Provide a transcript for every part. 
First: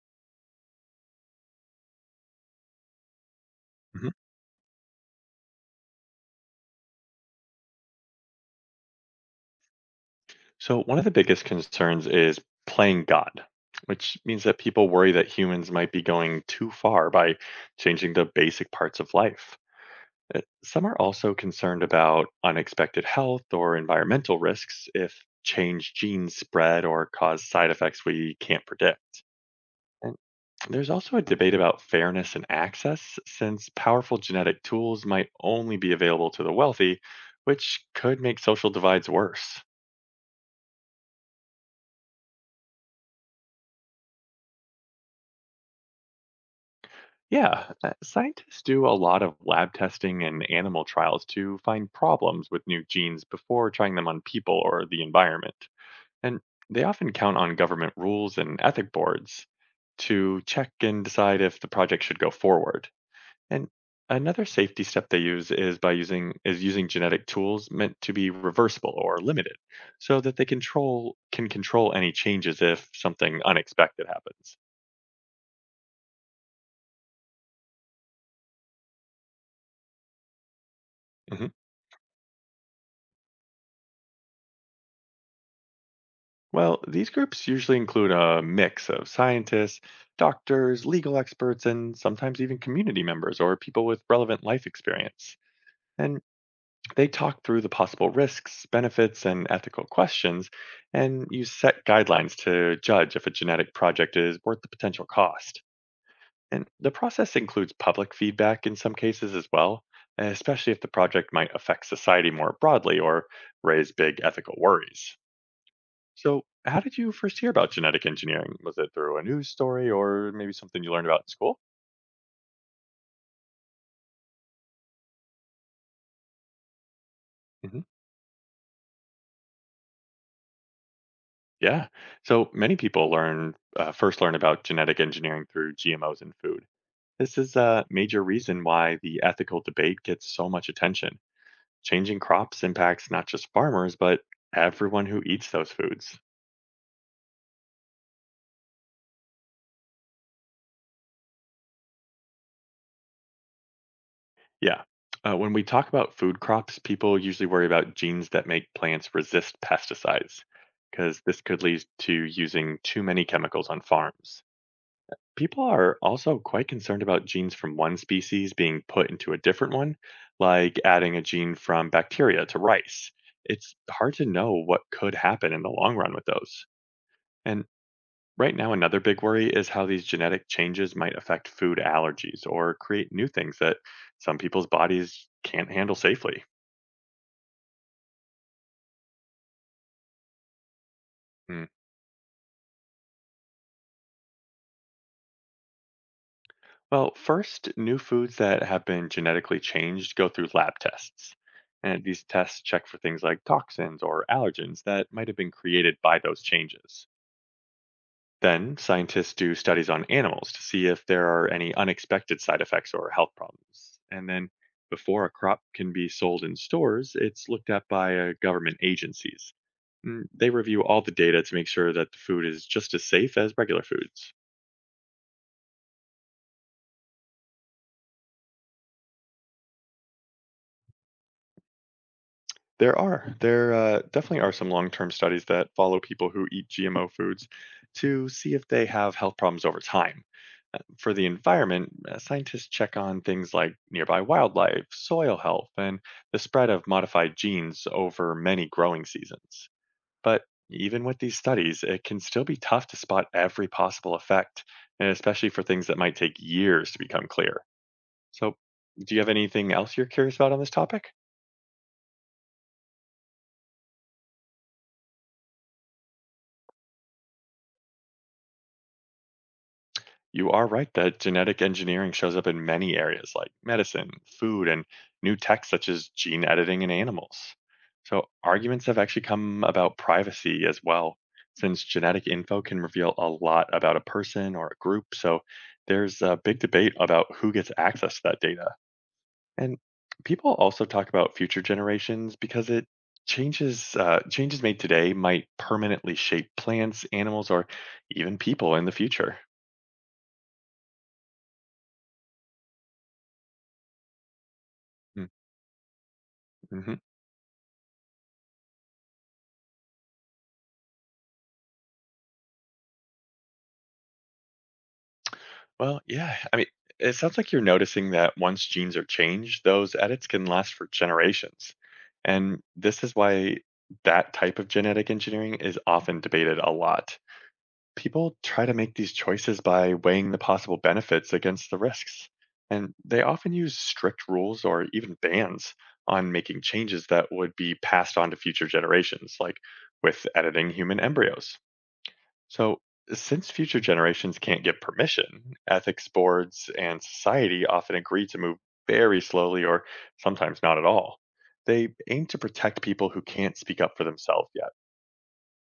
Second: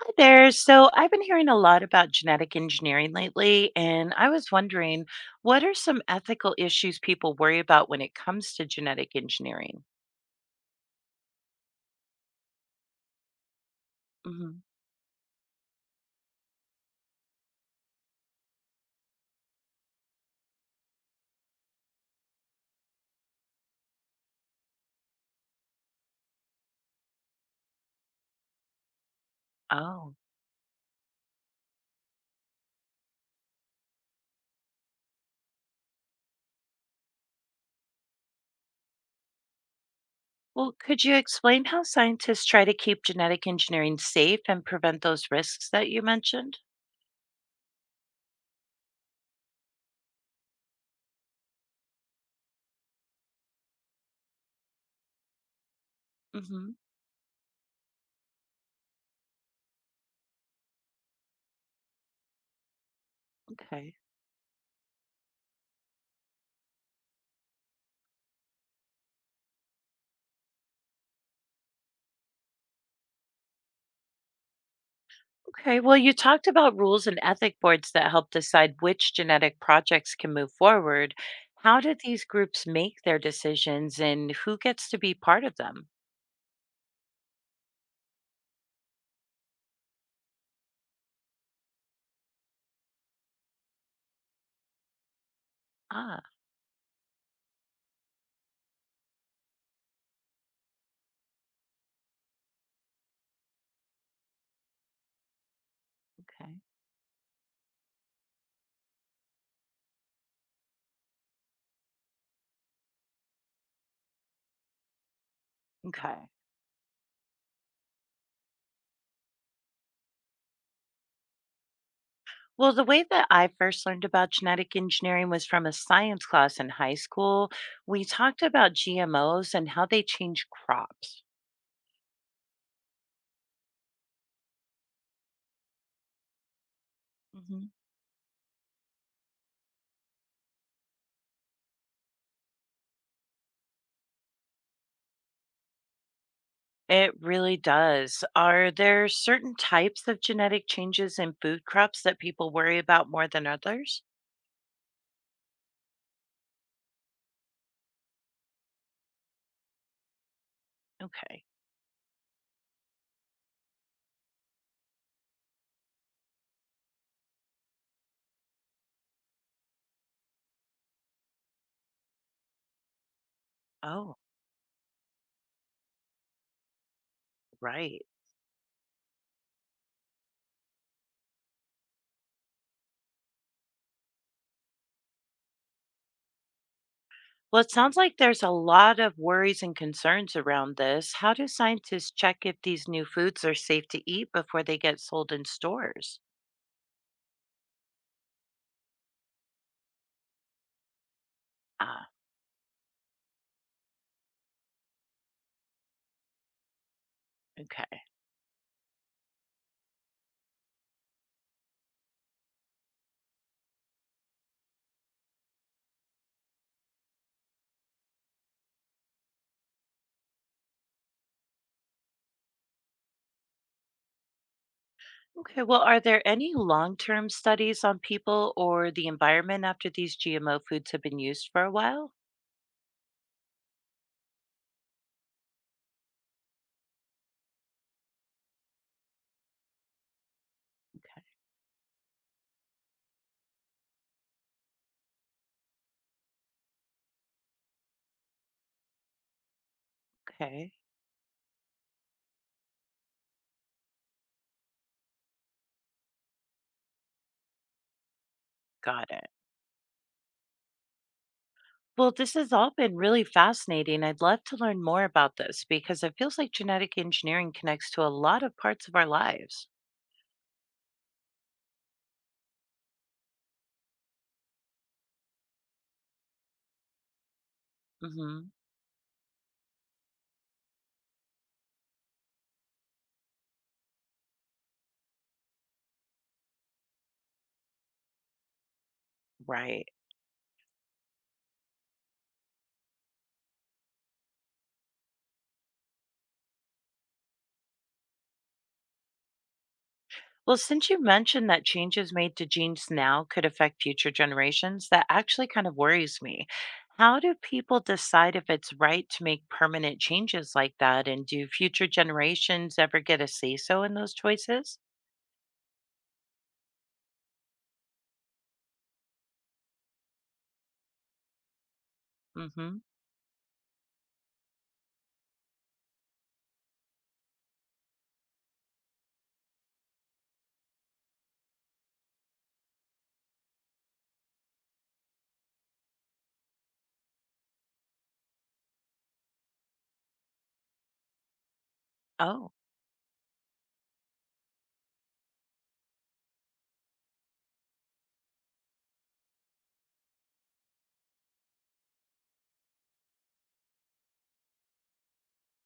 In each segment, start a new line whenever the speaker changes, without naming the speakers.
Hi there. So I've been hearing a lot about genetic engineering lately,
Mhm.
and I was wondering, what are some ethical issues people worry about when it comes to genetic engineering?
So, one of the biggest concerns is playing God, which means
Hmm.
that people worry that humans might be going too far by changing the basic parts of life. Some are also concerned about unexpected health or environmental risks if changed genes spread or cause side effects we can't predict.
Oh,
And there's also a debate about fairness and access, since powerful genetic tools might only be available to the wealthy, which could make social divides worse.
well, could you explain how scientists try to keep genetic engineering safe and prevent those risks that you mentioned?
Yeah, scientists do a lot of lab testing and animal trials to find problems with new genes before trying them on people or the environment. And
Hmm.
they often count on government rules and ethic boards to check and decide if the project should go forward. And
Okay.
another safety step they use is by using is using genetic tools meant to be reversible or limited, so that they control can control any changes if something unexpected happens.
Okay, well, you talked about rules and ethic boards that help decide which genetic projects can move forward.
Mhm.
How do these groups make their decisions and who gets to be part of them?
Well, these groups usually include a mix of scientists, doctors, legal experts, and sometimes even community members or people with relevant life experience. And
Ah,
they talk through the possible risks, benefits, and ethical questions, and use set guidelines to judge if a genetic project is worth the potential cost.
okay.
And the process includes public feedback in some cases as well, especially if the project might affect society more broadly or raise big ethical worries.
Okay.
So, how did you first hear about genetic engineering? Was it through a news story or maybe something you learned about in school?
Well, the way that I first learned about genetic engineering was from a science class in high school.
Hmm
We talked about GMOs and how they change crops.
Yeah. So many people learn first learn about genetic engineering through GMOs in food. This is
Hmm.
a major reason why the ethical debate gets so much attention. Changing crops impacts not just farmers, but everyone who eats those foods.
It really does. Are there certain types of genetic changes in food crops that people worry about more than others?
Yeah. When we talk about food crops, people usually worry about genes that make plants resist pesticides, because this
Okay.
could lead to using too many chemicals on farms. People are also quite concerned about genes from one species being put into a different one, like adding a gene from bacteria to rice. It's hard
Oh,
to know what could happen in the long run with those. And
right.
right now, another big worry is how these genetic changes might affect food allergies or create new things that some people's bodies can't handle safely.
Well, it sounds like there's a lot of worries and concerns around this. How do
Hmm.
scientists check if these new foods are safe to eat before they get sold in stores?
Well, first, new foods that have been genetically changed go through lab tests. And these tests check for things like toxins or allergens that might have been created by those changes.
Okay.
Then, scientists do studies on animals to see if there are any unexpected side effects or health problems. And then, before a crop can be sold in stores, it's looked at by government agencies. They review all the data to make sure that the food is just as safe as regular foods.
Okay. Well, are there any long term studies on people or the environment after these GMO foods have been used for a while?
There are. There definitely are some long term studies that follow people who eat GMO foods to see if they have health problems over time. For
Okay.
the environment, scientists check on things like nearby wildlife, soil health, and the spread of modified genes over many growing seasons. But
Okay.
even with these studies, it can still be tough to spot every possible effect, and especially for things that might take years to become clear. So,
Got
do you
it.
have anything else you're curious about on this topic?
Well, this has all been really fascinating. I'd love to learn more about this because it feels like genetic engineering connects to a lot of parts of our lives.
You are right that genetic engineering shows up in many areas like medicine, food, and new tech such as gene editing in animals. So,
Hmm.
arguments have actually come about privacy as well, since genetic info can reveal a lot about a person or a group. So, there's a big debate about who gets access to that data. And
Right.
people also talk about future generations because it changes made today might permanently shape plants, animals, or even people in the future.
Well, since you mentioned that changes made to genes now could affect future generations, that actually kind of worries me.
Mm-hmm.
How do people decide if it's right to make permanent changes like that? And do future generations ever get a say so in those choices?
Well, yeah. I mean, it sounds like you're noticing that once genes are changed, those edits can last for generations. And
Hmm.
this is why that type of genetic engineering is often debated a lot. People try to make these choices by weighing the possible benefits against the risks. And they often use strict rules or even bans on making changes that would be passed on to future generations, like with editing human embryos.
Oh.
So, since future generations can't get permission, ethics boards and society often agree to move very slowly or sometimes not at all. They aim to protect people who can't speak up for themselves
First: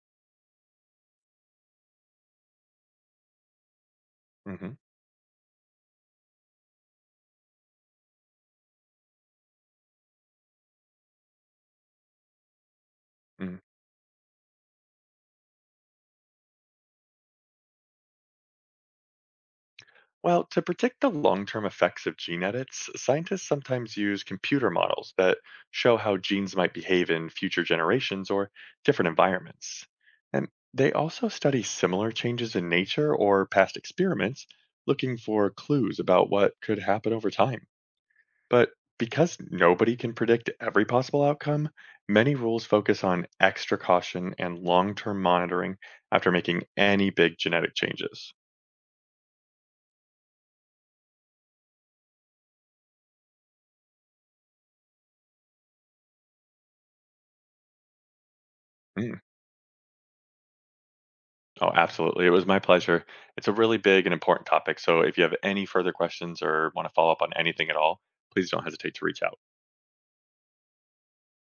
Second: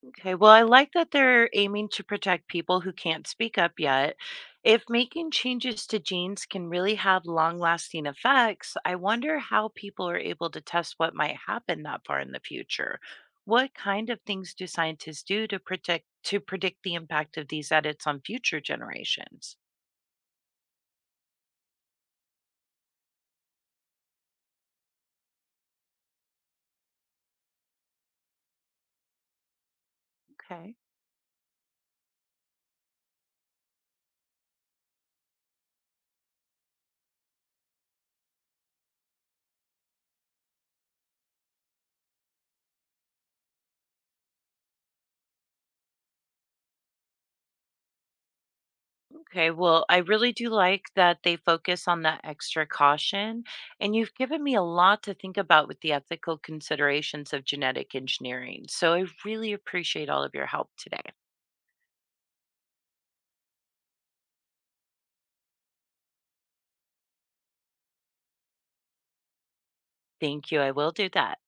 Okay, well, I like that they're aiming to protect people who can't speak up yet.
yet.
If making changes to genes can really have long lasting effects, I wonder how people are able to test what might happen that far in the future.
Hmm
What kind of things do scientists do to predict the impact of these edits on future generations?
Well, to predict the long term effects of gene edits, scientists sometimes use computer models that show how genes might behave in future generations or different environments. And
Okay.
they also study similar changes in nature or past experiments, looking for clues about what could happen over time. But because nobody can predict every possible outcome, many rules focus on extra caution and long term monitoring after making any big genetic changes.
Okay, well, I really do like that they focus on that extra caution, and you've given me a lot to think about with the ethical considerations of genetic engineering. So I
Hmm.
really appreciate all of your help today.
Oh, absolutely. It was my pleasure. It's a really big and important topic. So if you have any further questions or want to follow up on anything at all, please don't hesitate to reach out.
Thank you. I will do that.